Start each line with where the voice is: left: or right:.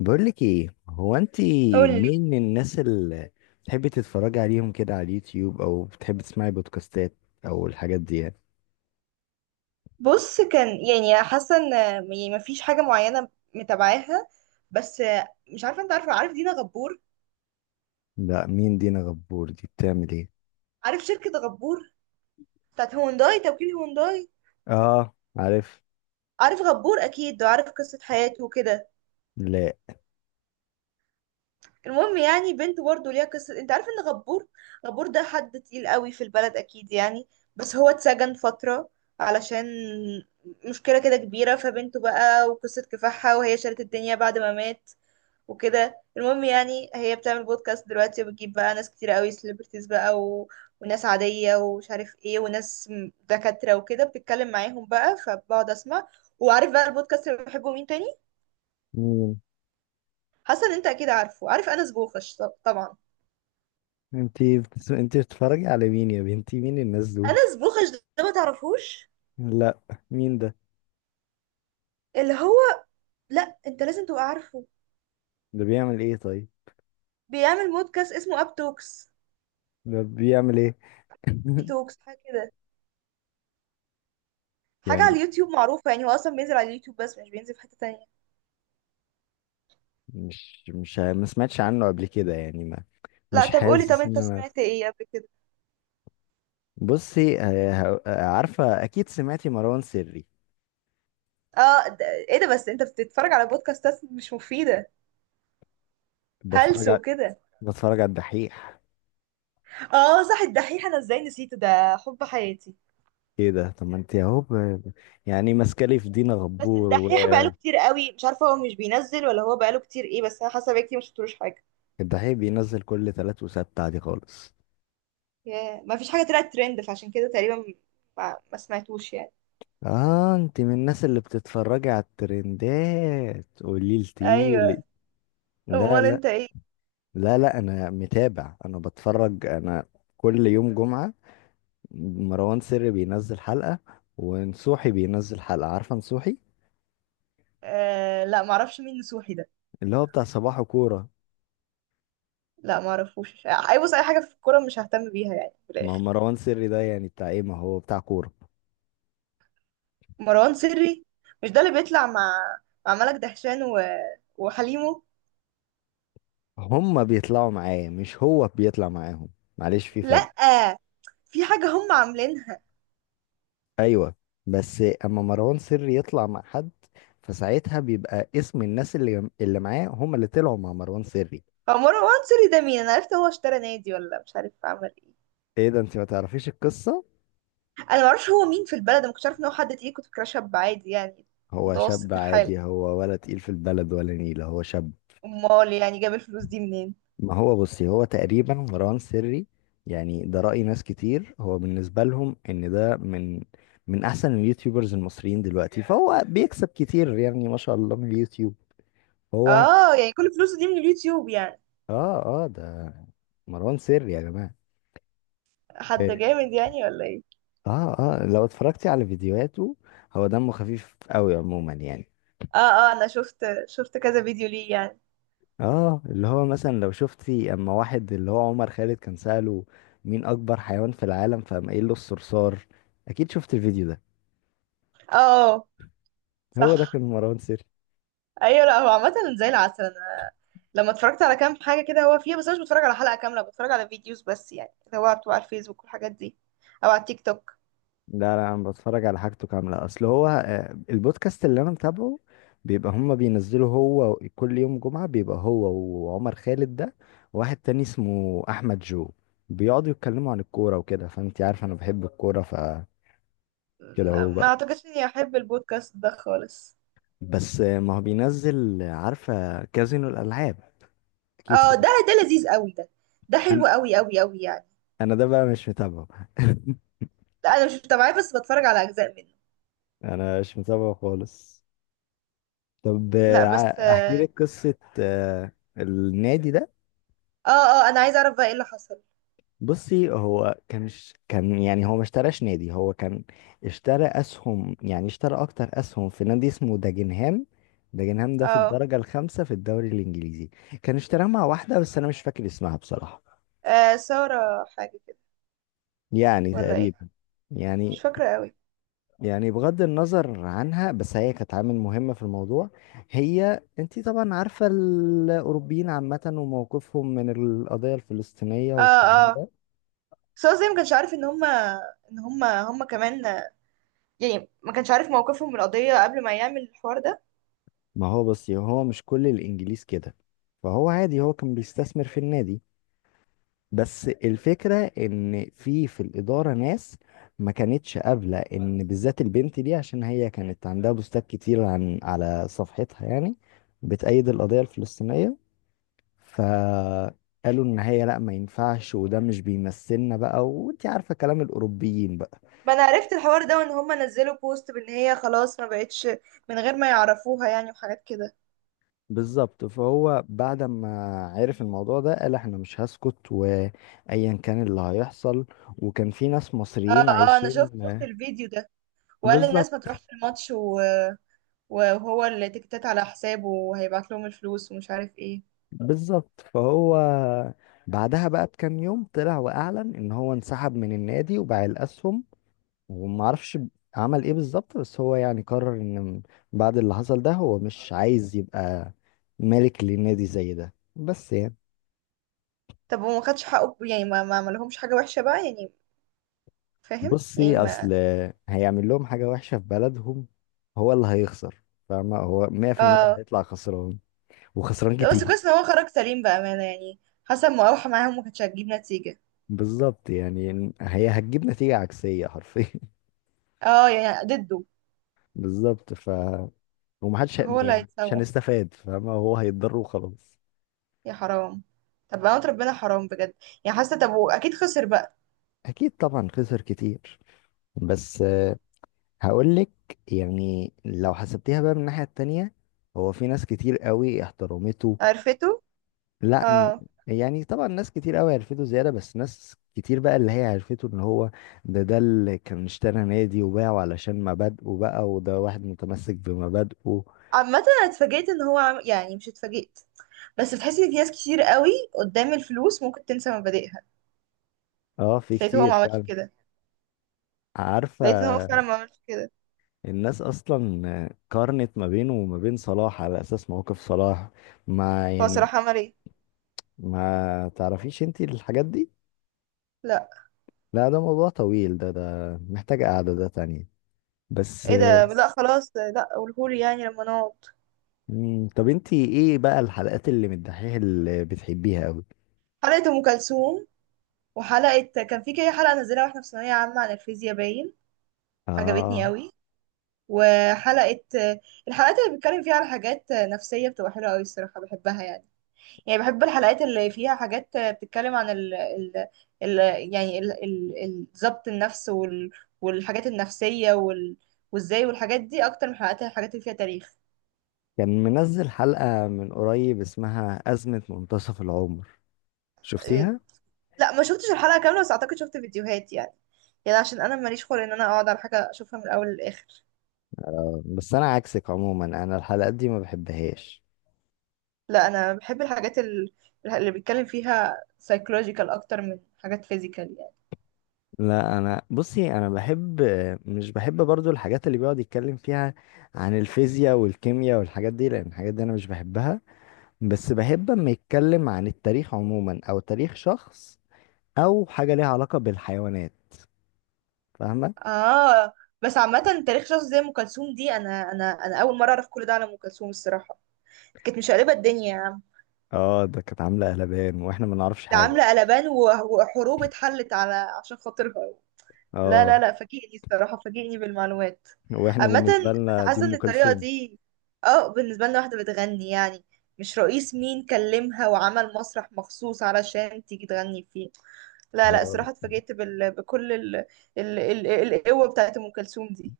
left: بقولك ايه، هو انت
right: قولي.
left: مين من الناس اللي بتحبي تتفرجي عليهم كده على اليوتيوب، او بتحبي تسمعي بودكاستات او الحاجات دي يعني؟
right: بص، كان يعني حاسه ان يعني مفيش حاجه معينه متابعاها، بس مش عارفه. انت عارف دينا غبور؟
left: لا، مين دينا غبور دي؟ بتعمل ايه؟
right: عارف شركه غبور بتاعت هونداي، توكيل هونداي.
left: اه عارف.
right: عارف غبور اكيد، وعارف قصه حياته وكده.
left: لا
right: المهم يعني بنته برضه ليها قصه. انت عارف ان غبور ده حد تقيل قوي في البلد اكيد يعني. بس هو اتسجن فتره علشان مشكله كده كبيره. فبنته بقى وقصه كفاحها، وهي شالت الدنيا بعد ما مات وكده. المهم يعني هي بتعمل بودكاست دلوقتي، وبتجيب بقى ناس كتير قوي، سليبرتيز بقى و... وناس عادية ومش عارف ايه، وناس دكاترة وكده، بتتكلم معاهم بقى، فبقعد اسمع. وعارف بقى البودكاست اللي بحبه مين تاني؟
left: مين؟
right: حسن. انت اكيد عارف انس بوخش طبعا.
left: انت انت بتتفرجي على مين يا بنتي؟ مين الناس دول؟
right: انس بوخش ده ما تعرفوش؟
left: لا مين ده؟
right: اللي هو لا، انت لازم تبقى عارفه.
left: ده بيعمل ايه طيب؟
right: بيعمل بودكاست اسمه اب توكس
left: ده بيعمل ايه؟
right: اي توكس، حاجة كده، حاجة على
left: يعني
right: اليوتيوب معروفة يعني. هو اصلا بينزل على اليوتيوب، بس مش بينزل في حتة تانية.
left: مش ما سمعتش عنه قبل كده يعني، ما
right: لا،
left: مش
right: طب قولي، طب
left: حاسس
right: انت
left: ان انا.
right: سمعت ايه قبل كده؟
left: بصي عارفة أكيد سمعتي مروان سري؟
right: اه، ده ايه ده؟ بس انت بتتفرج على بودكاستات مش مفيدة،
left: بتفرج
right: هلس
left: على،
right: وكده.
left: بتفرج على الدحيح.
right: اه صح، الدحيح. انا ازاي نسيته؟ ده حب حياتي.
left: إيه ده؟ طب ما أنت أهو. يعني ماسكة لي في دينا
right: بس
left: غبور.
right: الدحيح بقاله كتير قوي، مش عارفة هو مش بينزل ولا هو بقاله كتير ايه، بس انا حاسة بقالي كتير ما شفتلوش حاجة.
left: والدحيح بينزل كل تلات وسبت عادي خالص.
right: ياه، ما فيش حاجة طلعت ترند، فعشان كده تقريبا ما سمعتوش يعني.
left: آه، أنت من الناس اللي بتتفرجي على الترندات؟ قولي لتيلي.
right: ايوه.
left: لا
right: امال
left: لا.
right: انت ايه؟
left: لا لا، أنا متابع، أنا بتفرج، أنا كل يوم جمعة مروان سري بينزل حلقة، ونصوحي بينزل حلقة. عارفة نصوحي؟
right: آه، لا معرفش مين نسوحي ده.
left: اللي هو بتاع صباح كورة.
right: لا معرفوش. اي، بص، اي حاجة في الكورة مش ههتم بيها يعني في
left: ما هو
right: الاخر.
left: مروان سري ده يعني بتاع ايه؟ ما هو بتاع كورة.
right: مروان سري، مش ده اللي بيطلع مع ملك دهشان و... وحليمه؟
left: هما بيطلعوا معاه، مش هو بيطلع معاهم. معلش في فرق.
right: لأ، في حاجة هم عاملينها.
left: ايوه، بس اما مروان سري يطلع مع حد، فساعتها بيبقى اسم الناس اللي معاه هما اللي طلعوا مع مروان سري.
right: هو مروان سوري ده مين؟ انا عرفت هو اشترى نادي ولا مش عارف عمل ايه.
left: ايه ده، انت ما تعرفيش القصة؟
right: انا معرفش هو مين في البلد، أنا ما كنتش عارف ان هو حد تقيل، كنت فاكراه شاب عادي يعني،
left: هو شاب
right: متوسط الحال.
left: عادي هو، ولا تقيل في البلد ولا نيلة؟ هو شاب.
right: امال يعني جاب الفلوس دي منين؟
left: ما هو بصي، هو تقريبا مروان سري يعني ده رأي ناس كتير، هو بالنسبة لهم ان ده من، من احسن اليوتيوبرز المصريين دلوقتي، فهو بيكسب كتير يعني ما شاء الله من اليوتيوب هو.
right: اه يعني كل فلوسه دي من اليوتيوب يعني؟
left: اه اه، ده مروان سري يا جماعة.
right: حد
left: إيه.
right: جامد يعني ولا ايه؟
left: اه اه، لو اتفرجتي على فيديوهاته هو دمه خفيف قوي عموما يعني.
right: اه اه، انا شفت كذا فيديو ليه يعني.
left: اه، اللي هو مثلا لو شفتي اما واحد اللي هو عمر خالد كان سأله، مين اكبر حيوان في العالم، فقام قايل له الصرصار. اكيد شفت الفيديو ده؟
right: اه
left: هو ده
right: صح.
left: كان مروان سري.
right: ايوه، لا هو عامة زي العسل. انا لما اتفرجت على كام حاجة كده هو فيها، بس انا مش بتفرج على حلقة كاملة، بتفرج على فيديوز بس يعني، اللي هو بتبقى على الفيسبوك والحاجات دي، او على التيك توك.
left: لا لا، انا بتفرج على حاجته كامله، اصل هو البودكاست اللي انا متابعه بيبقى هما بينزلوا هو كل يوم جمعه، بيبقى هو وعمر خالد ده، واحد تاني اسمه احمد جو، بيقعدوا يتكلموا عن الكوره وكده. فانت عارف انا بحب الكوره فكده.
right: لا،
left: هو
right: ما
left: بقى
right: اعتقدش اني احب البودكاست ده خالص.
left: بس، ما هو بينزل. عارفه كازينو الالعاب؟ اكيد
right: اه،
left: سمعت-
right: ده لذيذ قوي ده، ده
left: انا،
right: حلو قوي قوي قوي يعني.
left: انا ده بقى مش متابعه.
right: لا انا مش متابعاه، بس بتفرج على اجزاء منه.
left: انا مش متابعه خالص. طب
right: لا بس.
left: احكي لك قصه النادي ده.
right: اه اه، انا عايزه اعرف بقى ايه اللي حصل.
left: بصي، هو كان كان يعني، هو ما اشتراش نادي، هو كان اشترى اسهم، يعني اشترى اكتر اسهم في نادي اسمه داجنهام. داجنهام ده في
right: اه،
left: الدرجة الخامسة في الدوري الانجليزي. كان اشتراها مع واحدة بس انا مش فاكر اسمها بصراحة.
right: سارة حاجه كده
left: يعني
right: ولا ايه؟
left: تقريبا.
right: مش
left: يعني،
right: فاكره قوي.
left: يعني بغض النظر عنها، بس هي كانت عامل مهمة في الموضوع. هي، انتي طبعا عارفة الاوروبيين عامة وموقفهم من القضية الفلسطينية
right: اه
left: والكلام
right: اه،
left: ده.
right: سارة. زي ما كانش عارف ان هما هما كمان يعني، ما كانش عارف موقفهم من القضيه قبل ما يعمل الحوار ده.
left: ما هو بس هو مش كل الانجليز كده، فهو عادي هو كان بيستثمر في النادي. بس الفكرة ان في الإدارة ناس ما كانتش قابلة ان بالذات البنت دي، عشان هي كانت عندها بوستات كتير عن، على صفحتها يعني، بتأيد القضية الفلسطينية. فقالوا ان هي لا ما ينفعش، وده مش بيمثلنا بقى، وانت عارفة كلام الأوروبيين بقى.
right: ما انا عرفت الحوار ده، وان هما نزلوا بوست بان هي خلاص ما بقتش، من غير ما يعرفوها يعني، وحاجات كده.
left: بالظبط. فهو بعد ما عرف الموضوع ده، قال احنا مش هسكت، وايا كان اللي هيحصل. وكان في ناس
right: اه
left: مصريين
right: اه، انا
left: عايشين.
right: شفت الفيديو ده، وقال الناس ما
left: بالظبط.
right: تروحش الماتش و... وهو اللي تكتات على حسابه وهيبعت لهم الفلوس ومش عارف ايه.
left: بالظبط. فهو بعدها بقى بكام يوم طلع واعلن ان هو انسحب من النادي، وباع الاسهم. وما اعرفش عمل ايه بالظبط. بس هو يعني قرر ان بعد اللي حصل ده، هو مش عايز يبقى مالك للنادي زي ده، بس يعني.
right: طب وما خدش حقه يعني؟ ما عملهمش حاجة وحشة بقى يعني، فاهم يعني؟
left: بصي
right: ما
left: اصل، هيعمل لهم حاجه وحشه في بلدهم؟ هو اللي هيخسر. فاهمه، هو 100%
right: اه.
left: هيطلع خسران، وخسران
right: لا بس
left: كتير.
right: كويس ان هو خرج سليم بأمانة يعني، حسب ما اوحى معاهم ما كانتش هتجيب نتيجة.
left: بالظبط، يعني هي هتجيب نتيجه عكسيه حرفيا.
right: اه يعني ضده.
left: بالظبط، ف، ومحدش
right: هو اللي
left: يعني، مش
right: هيتسوح،
left: هنستفاد، فاهمه، هو هيتضر وخلاص.
right: يا حرام. طب بقى، ربنا، حرام بجد. يعني حاسة. طب واكيد خسر بقى.
left: اكيد طبعا خسر كتير. بس هقول لك، يعني لو حسبتيها بقى من الناحيه التانية، هو في ناس كتير قوي احترمته.
right: عرفته.
left: لا م-
right: اه.
left: يعني طبعا ناس كتير قوي عرفته زيادة، بس ناس كتير بقى اللي هي عرفته ان هو ده اللي كان اشترى نادي وباعه علشان مبادئه بقى، وده واحد متمسك بمبادئه.
right: عامة انا اتفاجئت ان هو يعني مش اتفاجئت، بس بتحسي ان في ناس كتير قوي قدام الفلوس ممكن تنسى مبادئها.
left: اه في
right: لقيت هو
left: كتير
right: ما عملش
left: فعلا.
right: كده.
left: عارفة،
right: لقيت ان هو فعلا ما عملش كده.
left: الناس أصلا قارنت ما بينه وما بين صلاح، على أساس مواقف صلاح ما
right: هو
left: يعني.
right: صراحة عمل ايه؟
left: ما تعرفيش انتي الحاجات دي؟
right: لا.
left: لا ده موضوع طويل ده، ده محتاج قعدة ده تانية. بس.
right: ايه ده؟ لا خلاص، لا قولهولي يعني لما نقعد.
left: طب انتي ايه بقى الحلقات اللي من الدحيح اللي بتحبيها أوي؟
right: حلقة ام كلثوم، وحلقة كان في كده حلقة نزلها واحنا في ثانوية عامة عن الفيزياء، باين عجبتني
left: اه،
right: قوي. وحلقة الحلقات اللي بيتكلم فيها على حاجات نفسية بتبقى حلوة قوي الصراحة، بحبها يعني. يعني بحب الحلقات اللي فيها حاجات بتتكلم عن ال ال ال يعني ضبط النفس والحاجات النفسية وازاي، والحاجات دي، اكتر من حلقات الحاجات اللي فيها تاريخ.
left: كان منزل حلقة من قريب اسمها أزمة منتصف العمر،
right: إيه،
left: شفتيها؟
right: لا ما شفتش الحلقة كاملة، بس اعتقد شفت فيديوهات يعني. يعني عشان انا ماليش خلق ان انا اقعد على حاجة اشوفها من الاول للاخر.
left: بس أنا عكسك عموما، أنا الحلقات دي ما بحبهاش.
right: لا انا بحب الحاجات اللي بيتكلم فيها psychological اكتر من حاجات physical يعني.
left: لا أنا بصي، أنا بحب، مش بحب برضو الحاجات اللي بيقعد يتكلم فيها عن الفيزياء والكيمياء والحاجات دي، لأن الحاجات دي أنا مش بحبها. بس بحب أما يتكلم عن التاريخ عموما، أو تاريخ شخص، أو حاجة ليها علاقة بالحيوانات. فاهمة؟
right: اه. بس عامة، تاريخ شخص زي ام كلثوم دي، انا اول مرة اعرف كل ده على ام كلثوم الصراحة. كانت مشقلبة الدنيا يا عم.
left: اه، ده كانت عاملة قلبان واحنا ما نعرفش
right: ده
left: حاجة.
right: عاملة قلبان وحروب اتحلت على عشان خاطرها. لا لا
left: اه.
right: لا، فاجئني الصراحة، فاجئني بالمعلومات.
left: واحنا
right: عامة أنا
left: بالنسبه لنا دي
right: حاسة إن
left: ام
right: الطريقة
left: كلثوم.
right: دي، اه، بالنسبة لنا واحدة بتغني يعني، مش رئيس مين كلمها وعمل مسرح مخصوص علشان تيجي تغني فيه. لا لا
left: اه
right: الصراحة، اتفاجئت بكل ال ال...قوة بتاعت أم كلثوم دي.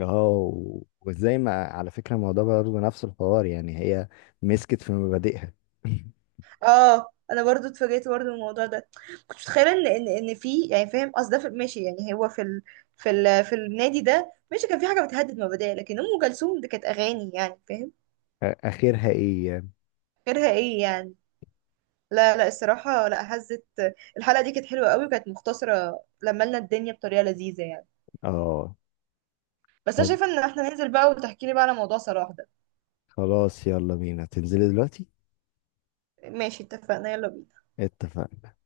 left: اه، وازاي ما، على فكره الموضوع برضه نفس الحوار يعني، هي مسكت في مبادئها.
right: اه، انا برضو اتفاجئت برضو من الموضوع ده. كنت متخيله ان في يعني، فاهم قصد ده؟ ماشي يعني، هو في النادي ده ماشي كان في حاجه بتهدد مبادئ، لكن ام كلثوم دي كانت اغاني يعني فاهم؟
left: اخرها ايه يعني؟
right: غيرها ايه يعني؟ لا لا الصراحه، لا، هزت. الحلقه دي كانت حلوه قوي، وكانت مختصره لما لنا الدنيا بطريقه لذيذه يعني.
left: اه.
right: بس انا
left: طب
right: شايفه ان احنا ننزل بقى وتحكي لي بقى على موضوع صلاح ده.
left: خلاص يلا بينا، تنزلي دلوقتي.
right: ماشي اتفقنا، يلا بينا.
left: اتفقنا.